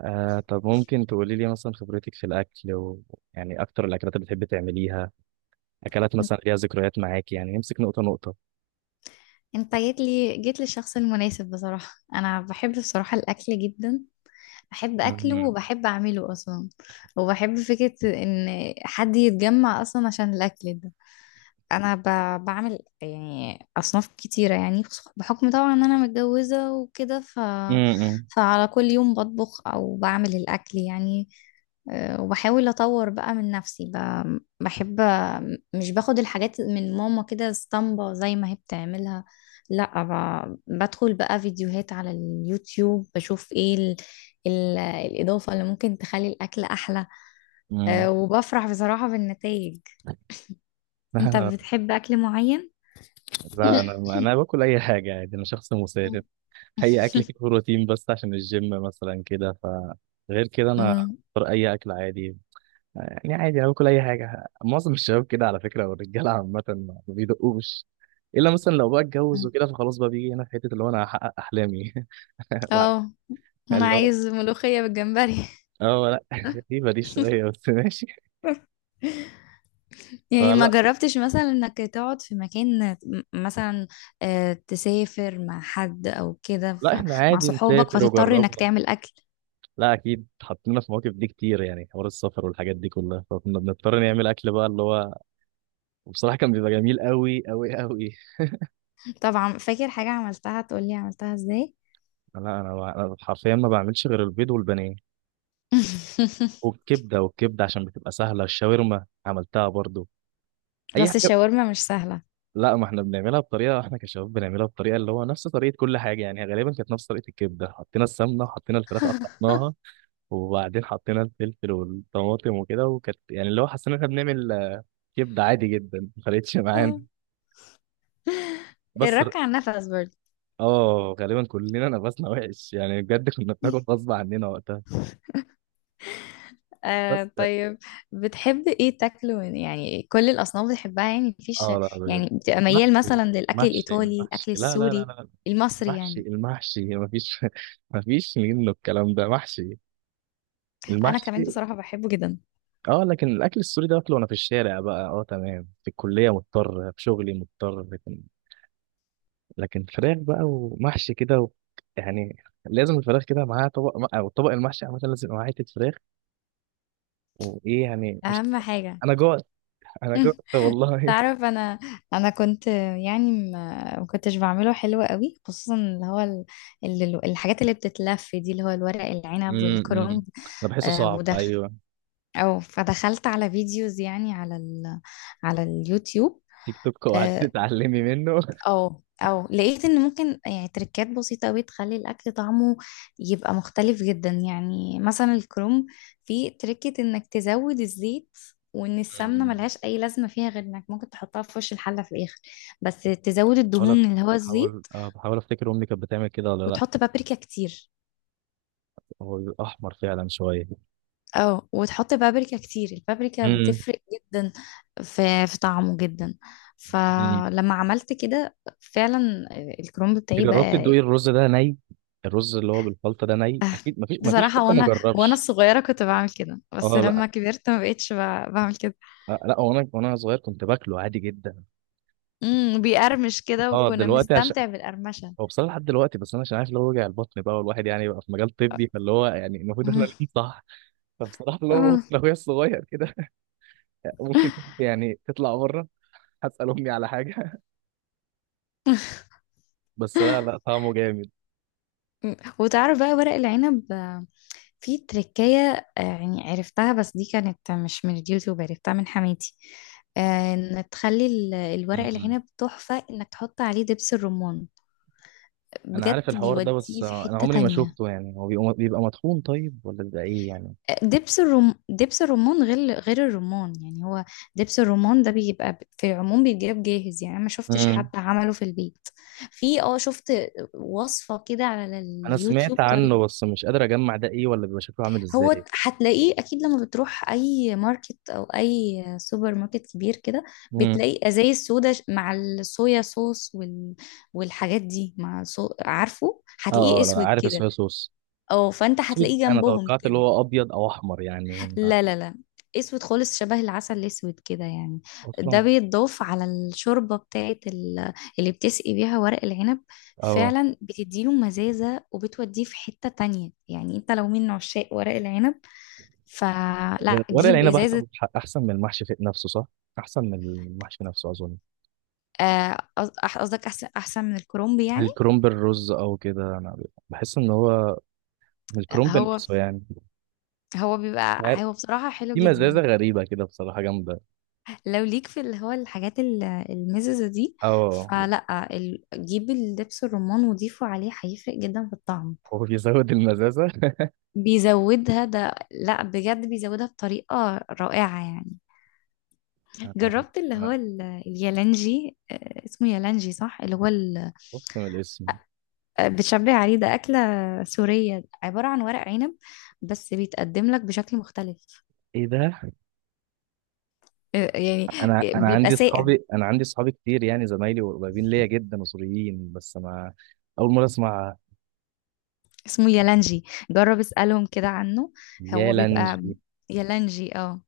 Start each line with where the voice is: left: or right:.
right: آه، طب ممكن تقولي لي مثلا خبرتك في الأكل يعني أكتر الأكلات اللي بتحبي تعمليها. أكلات مثلا ليها ذكريات معاكي، يعني نمسك نقطة نقطة.
left: انت جيت للشخص المناسب بصراحة. انا بحب بصراحة الاكل جدا، بحب اكله
right: مم.
left: وبحب اعمله اصلا، وبحب فكرة ان حد يتجمع اصلا عشان الاكل ده. انا بعمل يعني اصناف كتيره، يعني بحكم طبعا ان انا متجوزه وكده
right: مم.
left: فعلى كل يوم بطبخ او بعمل الاكل يعني. وبحاول اطور بقى من نفسي، بحب، مش باخد الحاجات من ماما كده اسطمبة زي ما هي بتعملها. لا، بدخل بقى فيديوهات على اليوتيوب، بشوف ايه الاضافه اللي ممكن تخلي الاكل احلى.
right: مم.
left: وبفرح بصراحه بالنتائج.
right: لا
left: انت
right: أنا.
left: بتحب اكل معين؟
right: لا، أنا باكل أي حاجة عادي، أنا شخص مسالم.
left: مم.
right: أي أكل كده، بروتين بس عشان الجيم مثلا كده، فغير كده أنا أختار أي أكل عادي. يعني عادي أنا باكل أي حاجة، معظم الشباب كده على فكرة، والرجالة عامة ما بيدقوش إلا مثلا لو بقى اتجوز وكده، فخلاص بقى بيجي هنا في حتة اللي هو أنا هحقق أحلامي بعد.
left: اه، انا
right: اللي هو
left: عايز ملوخية بالجمبري.
right: اه لا غريبة دي شوية بس ماشي.
left: يعني ما
right: فلا.
left: جربتش مثلا انك تقعد في مكان مثلا، تسافر مع حد او كده
right: لا احنا
left: مع
right: عادي
left: صحابك
right: نسافر
left: فتضطر انك
right: وجربنا.
left: تعمل اكل.
right: لا اكيد حطينا في مواقف دي كتير، يعني حوار السفر والحاجات دي كلها فكنا بنضطر نعمل اكل بقى اللي هو، وبصراحة كان بيبقى جميل قوي قوي قوي.
left: طبعا، فاكر حاجة عملتها؟ تقولي عملتها ازاي.
right: لا انا ما- أنا حرفيا ما بعملش غير البيض والبانيه، والكبدة عشان بتبقى سهلة، الشاورما عملتها برضو. اي
left: بس
right: حاجة.
left: الشاورما مش سهلة.
right: لا ما احنا بنعملها بطريقة، احنا كشباب بنعملها بطريقة اللي هو نفس طريقة كل حاجة يعني، غالبا كانت نفس طريقة الكبدة، حطينا السمنة وحطينا الفراخ قطعناها، وبعدين حطينا الفلفل والطماطم وكده، وكانت يعني اللي هو حسينا إن احنا بنعمل كبده عادي جدا ما فرقتش معانا.
left: آه.
right: بس ر-
left: الرك على النفس برضه.
right: اه غالبا كلنا نفسنا وحش يعني، بجد كنا بناكل غصب عننا وقتها. بس
left: آه،
right: اه.
left: طيب. بتحب ايه تاكله يعني كل الاصناف بتحبها يعني مفيش؟
right: آه، لا بجد.
left: يعني بتبقى ميال
right: محشي.
left: مثلا للاكل
right: محشي
left: الايطالي،
right: محشي،
left: الاكل
right: لا لا لا
left: السوري،
right: لا.
left: المصري
right: محشي
left: يعني؟
right: المحشي مفيش مفيش منه، الكلام ده محشي،
left: انا كمان
right: المحشي.
left: بصراحة بحبه جدا،
right: اه لكن الاكل السوري ده باكله وانا في الشارع بقى، اه تمام، في الكليه مضطر، في شغلي مضطر، لكن فراخ بقى ومحشي كده يعني، لازم الفراخ كده معاها طبق، او طبق المحشي عامه لازم يبقى معاه حته فراخ. وايه يعني، مش،
left: اهم حاجة.
right: انا جوعت. انا جوعت والله
left: تعرف، انا، انا كنت يعني ما كنتش بعمله حلو قوي، خصوصا اللي هو الحاجات اللي بتتلف دي، اللي هو الورق العنب
right: امم،
left: والكرنب.
right: انا بحسه
left: آه
right: صعب،
left: ودخ
right: ايوه.
left: او فدخلت على فيديوز يعني على اليوتيوب.
right: تيك توك، وقعدت
left: آه،
right: تتعلمي منه.
left: او لقيت ان ممكن يعني تركات بسيطة قوي تخلي الاكل طعمه يبقى مختلف جدا، يعني مثلا الكروم، في تركة انك تزود الزيت، وان السمنة
right: مم.
left: ملهاش اي لازمة فيها غير انك ممكن تحطها في وش الحلة في الاخر، بس تزود
right: بحاول أف-
left: الدهون اللي هو
right: بحاول
left: الزيت،
right: آه، بحاول افتكر امي كانت بتعمل كده ولا لا.
left: وتحط بابريكا كتير.
right: هو بيبقى احمر فعلا شويه.
left: اه، وتحط بابريكا كتير. البابريكا
right: امم.
left: بتفرق جدا في طعمه جدا.
right: مم.
left: فلما عملت كده فعلا، الكرومب بتاعي
right: جربت
left: بقى.
right: تدوقي الرز ده ني؟ الرز اللي هو بالخلطه ده ني، اكيد مفيش،
left: بصراحة
right: حد ما
left: وانا
right: جربش.
left: الصغيرة كنت بعمل كده، بس
right: اه لا.
left: لما كبرت ما بقتش بعمل كده.
right: آه لا، وانا صغير كنت باكله عادي جدا.
left: بيقرمش كده
right: اه
left: وكنا
right: دلوقتي عشان،
left: بنستمتع بالقرمشة.
right: هو بصراحه لحد دلوقتي، بس انا عشان عارف اللي هو وجع البطن بقى، والواحد يعني بقى في مجال طبي، فاللي هو يعني المفروض احنا
left: مم.
right: ليه صح. فبصراحه اللي هو
left: آه.
right: بطن اخويا الصغير كده ممكن يعني تطلع بره. هسال امي على حاجه بس لا لا، طعمه جامد.
left: مم. وتعرف بقى ورق العنب، في تركية يعني عرفتها، بس دي كانت مش من اليوتيوب، عرفتها من حماتي. ان تخلي الورق
right: أمم.
left: العنب تحفة، انك تحط عليه دبس الرمان،
right: انا عارف
left: بجد
right: الحوار ده، بس
left: بيوديه في
right: انا
left: حتة
right: عمري ما
left: تانية.
right: شفته، يعني هو بيبقى مطحون طيب، ولا بيبقى ايه يعني.
left: دبس الرمان غير الرمان يعني. هو دبس الرمان ده بيبقى في العموم بيتجاب جاهز، يعني انا ما شفتش حد
right: امم.
left: عمله في البيت. في شفت وصفة كده على
right: انا
left: اليوتيوب
right: سمعت
left: طريق.
right: عنه، بس مش قادر اجمع ده ايه، ولا بيبقى شكله عامل
left: هو
right: ازاي.
left: هتلاقيه اكيد لما بتروح اي ماركت او اي سوبر ماركت كبير كده،
right: امم.
left: بتلاقي ازاي السودا مع الصويا صوص والحاجات دي مع عارفه، هتلاقيه
right: اه اه لا
left: اسود
right: عارف
left: كده،
right: الصويا صوص.
left: او فانت
right: أكيد
left: هتلاقيه
right: انا
left: جنبهم
right: توقعت اللي
left: كده.
right: هو ابيض او احمر يعني.
left: لا، لا، لا، اسود خالص شبه العسل الاسود كده يعني. ده
right: اصلا.
left: بيتضاف على الشوربه بتاعت اللي بتسقي بيها ورق العنب،
right: اه،
left: فعلا بتديله مزازه وبتوديه في حته تانية. يعني انت لو من عشاق ورق العنب
right: لأن
left: فلا،
right: ورق
left: جيب
right: العنب
left: ازازه.
right: احسن، احسن من المحشي في نفسه صح، احسن من المحشي نفسه اظن.
left: آه، قص- قصدك احسن، احسن من الكرومبي يعني؟
right: الكرنب الرز او كده، انا بحس ان هو، من الكرنب
left: هو
right: نفسه يعني.
left: هو
right: مش
left: بيبقى
right: عارف.
left: هو بصراحه حلو
right: في مزازه
left: جدا.
right: غريبه كده بصراحه جامده.
left: لو ليك في اللي هو الحاجات المززه دي،
right: اه،
left: فلا جيب الدبس الرمان وضيفه عليه، هيفرق جدا في الطعم.
right: هو بيزود المزازه.
left: بيزودها، ده لا بجد بيزودها بطريقة رائعة يعني.
right: انا،
left: جربت اللي هو
right: أنا
left: اليالانجي؟ اسمه يالانجي صح؟ اللي هو
right: خفت من الاسم.
left: بتشبه عليه ده. أكلة سورية عبارة عن ورق عنب، بس بيتقدم لك بشكل مختلف.
right: ايه ده.
left: يعني.
right: انا انا
left: بيبقى
right: عندي
left: ساقع،
right: اصحابي انا عندي اصحابي كتير يعني، زمايلي وقريبين ليا جدا مصريين، بس انا اول مره اسمع.
left: اسمه يالانجي، جرب اسألهم كده عنه.
right: يا
left: هو بيبقى
right: لانجي.
left: يالانجي،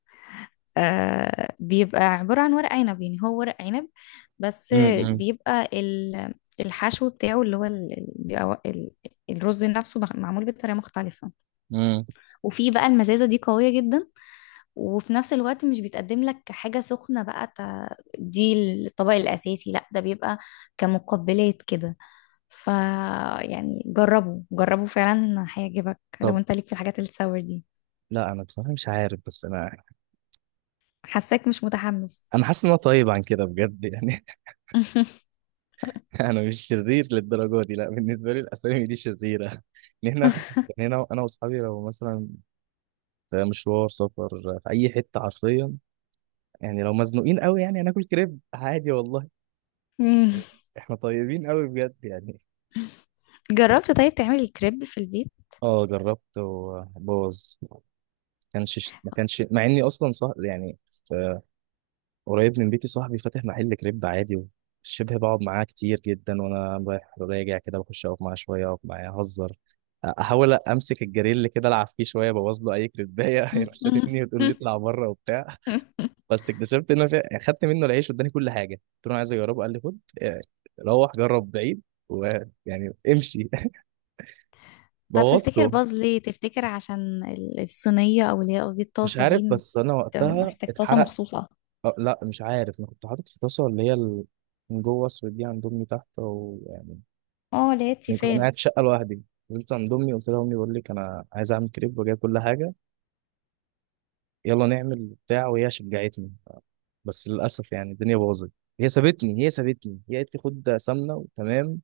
left: بيبقى عبارة عن ورق عنب، يعني هو ورق عنب، بس
right: امم.
left: بيبقى الحشو بتاعه اللي هو بيبقى الرز نفسه معمول بطريقة مختلفة.
right: امم.
left: وفي بقى المزازة دي قوية جدا، وفي نفس الوقت مش بيتقدم لك حاجة سخنة بقى دي الطبق الأساسي، لا، ده بيبقى كمقبلات كده. ف يعني جربوا، جربوا فعلا، هيعجبك لو
right: طب
left: انت ليك في الحاجات الساور دي.
right: لا، انا بصراحه مش عارف، بس انا،
left: حاساك مش متحمس.
right: انا حاسس ان انا طيب عن كده بجد يعني انا مش شرير للدرجه دي، لا بالنسبه لي الاسامي دي شريره ان احنا يعني، انا واصحابي لو مثلا في مشوار سفر في اي حته حرفيا، يعني لو مزنوقين قوي يعني هناكل كريب عادي والله. يعني احنا طيبين قوي بجد يعني.
left: جربت طيب تعملي الكريب في البيت؟
right: اه جربت وبوظ، ما كانش مع اني اصلا صح يعني. قريب من بيتي صاحبي فاتح محل كريب عادي، شبه بقعد معاه كتير جدا، وانا رايح راجع كده بخش اقف معاه شويه، اقف معاه اهزر، احاول امسك الجريل كده العب فيه شويه، ابوظ له اي كريبايه يروح شاتمني وتقول لي اطلع بره وبتاع. بس اكتشفت خدت منه العيش واداني كل حاجه، قلت له أنا عايز اجربه، قال لي خد روح جرب بعيد، ويعني امشي
left: طب تفتكر
right: بوظته.
left: باظ ليه؟ تفتكر عشان الصينية، او اللي هي قصدي
right: مش
left: الطاسة
right: عارف،
left: دي؟
right: بس انا وقتها
left: محتاج طاسة
right: اتحرق.
left: مخصوصة.
right: أه لا مش عارف، انا كنت حاطط في طاسه اللي هي من جوه اسود دي عند امي تحت ويعني.
left: اه، اللي هي
right: انا كنت
left: التيفال.
right: قاعد في شقه لوحدي، نزلت عند امي، قلت لها امي بقول لك انا عايز اعمل كريب، وجايب كل حاجه، يلا نعمل بتاع، وهي شجعتني. بس للاسف يعني الدنيا باظت. هي سابتني، هي قالت لي خد سمنه وتمام،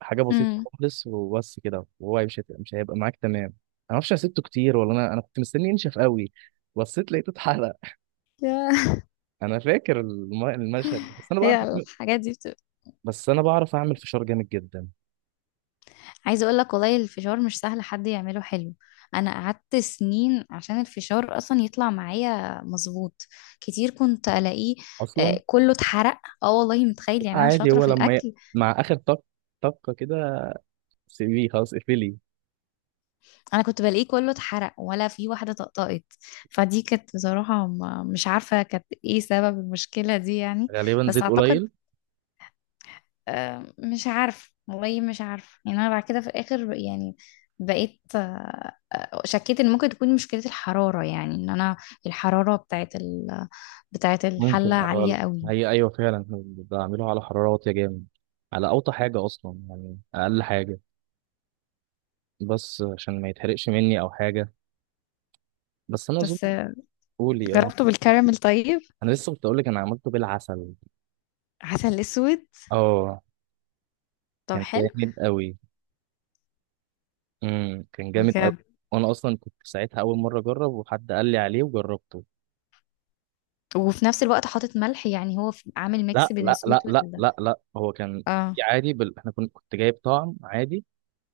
right: حاجه بسيطه
left: أمم.
right: خالص وبس كده، وهو مش هيبقى معاك تمام. انا معرفش انا سبته كتير، ولا انا كنت مستني ينشف قوي، بصيت لقيته اتحرق.
left: يا-
right: انا فاكر المشهد ده. بس انا بعرف
left: هي
right: اعمل،
left: الحاجات دي بتبقى.
right: فشار جامد جدا
left: عايزة اقول لك، والله الفشار مش سهل حد يعمله حلو. انا قعدت سنين عشان الفشار اصلا يطلع معايا مظبوط، كتير كنت الاقيه
right: اصلا.
left: كله اتحرق. اه والله، متخيل؟ يعني انا
right: عادي،
left: شاطرة في الاكل.
right: مع اخر طقه كده، سي في خلاص اقفلي.
left: انا كنت بلاقيه كله اتحرق، ولا في واحده طقطقت. فدي كانت بصراحه، مش عارفه كانت ايه سبب المشكله دي يعني.
right: غالبا
left: بس
right: زيت
left: اعتقد،
right: قليل.
left: مش عارفه والله، مش عارفه يعني. انا بعد كده في الاخر يعني بقيت، شكيت ان ممكن تكون مشكله الحراره، يعني ان انا الحراره بتاعت
right: ممكن
left: الحله عاليه
right: أو،
left: قوي.
right: هي أيوة فعلا احنا بعمله على حرارة واطية جامد، على أوطى حاجة أصلا يعني أقل حاجة، بس عشان ما يتحرقش مني أو حاجة، بس أنا أظن.
left: بس
right: قولي أه.
left: جربته بالكراميل طيب؟
right: أنا لسه كنت أقولك أنا عملته بالعسل.
left: عسل اسود.
right: أه.
left: طب
right: كان
left: حلو
right: جامد أوي. امم، كان جامد أوي.
left: بجد.
right: وأنا أصلا كنت ساعتها أول مرة أجرب، وحد قال لي عليه وجربته.
left: وفي نفس الوقت حاطط ملح، يعني هو عامل ميكس
right: لا
left: بين
right: لا لا
left: السويت
right: لا لا لا، هو كان
left: اه.
right: عادي إحنا كنت جايب طعم عادي،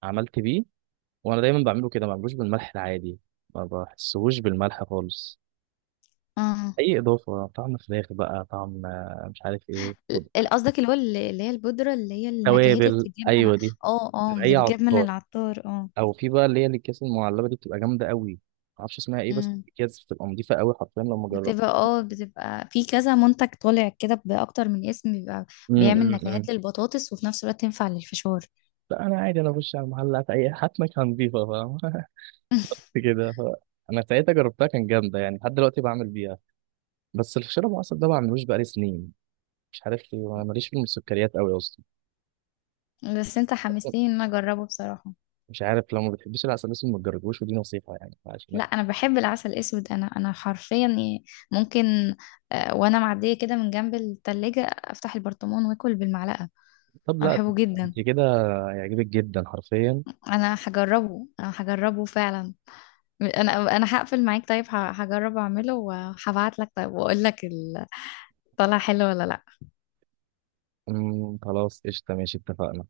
right: عملت بيه، وانا دايما بعمله كده، ما بعملوش بالملح العادي، ما بحسهوش بالملح خالص.
left: امم.
right: اي اضافه، طعم فراخ بقى، طعم مش عارف ايه، خد.
left: قصدك اللي هو اللي هي البودرة، اللي هي النكهات اللي
right: توابل،
left: بتتجاب
right: ايوه دي.
left: اه، اه،
right: من
left: اللي
right: اي
left: بتجاب من
right: عطار،
left: العطار، اه.
right: او في بقى اللي هي الاكياس المعلبه دي بتبقى جامده قوي، ما اعرفش اسمها ايه، بس
left: امم.
right: الاكياس بتبقى نضيفه قوي حرفيا لما جربت.
left: بتبقى في كذا منتج طالع كده بأكتر من اسم، بيبقى
right: أمم
left: بيعمل
right: أمم أمم.
left: نكهات للبطاطس وفي نفس الوقت تنفع للفشار.
right: لا انا عادي، انا بخش على المحلات اي هات مكان نضيفه، فاهم كده انا ساعتها جربتها كان جامده، يعني لحد دلوقتي بعمل بيها. بس الفشار ابو عسل ده ما بعملوش بقالي سنين، مش عارف ليه، أنا ماليش في السكريات قوي اصلا.
left: بس انت حمستني ان انا اجربه بصراحة.
right: مش عارف، لو ما بتحبيش العسل الاسود ما تجربوش، ودي نصيحه يعني عشان.
left: لا، انا بحب العسل الاسود، انا حرفيا يعني ممكن وانا معدية كده من جنب التلاجة افتح البرطمان واكل بالمعلقة،
right: طب
left: انا
right: لا،
left: بحبه جدا.
right: انت كده، هيعجبك جدا حرفيا.
left: انا هجربه، انا هجربه فعلا. انا هقفل معاك طيب، هجرب اعمله وهبعت لك طيب واقول لك طلع حلو ولا لا.
right: أمم، خلاص قشطه، ماشي اتفقنا.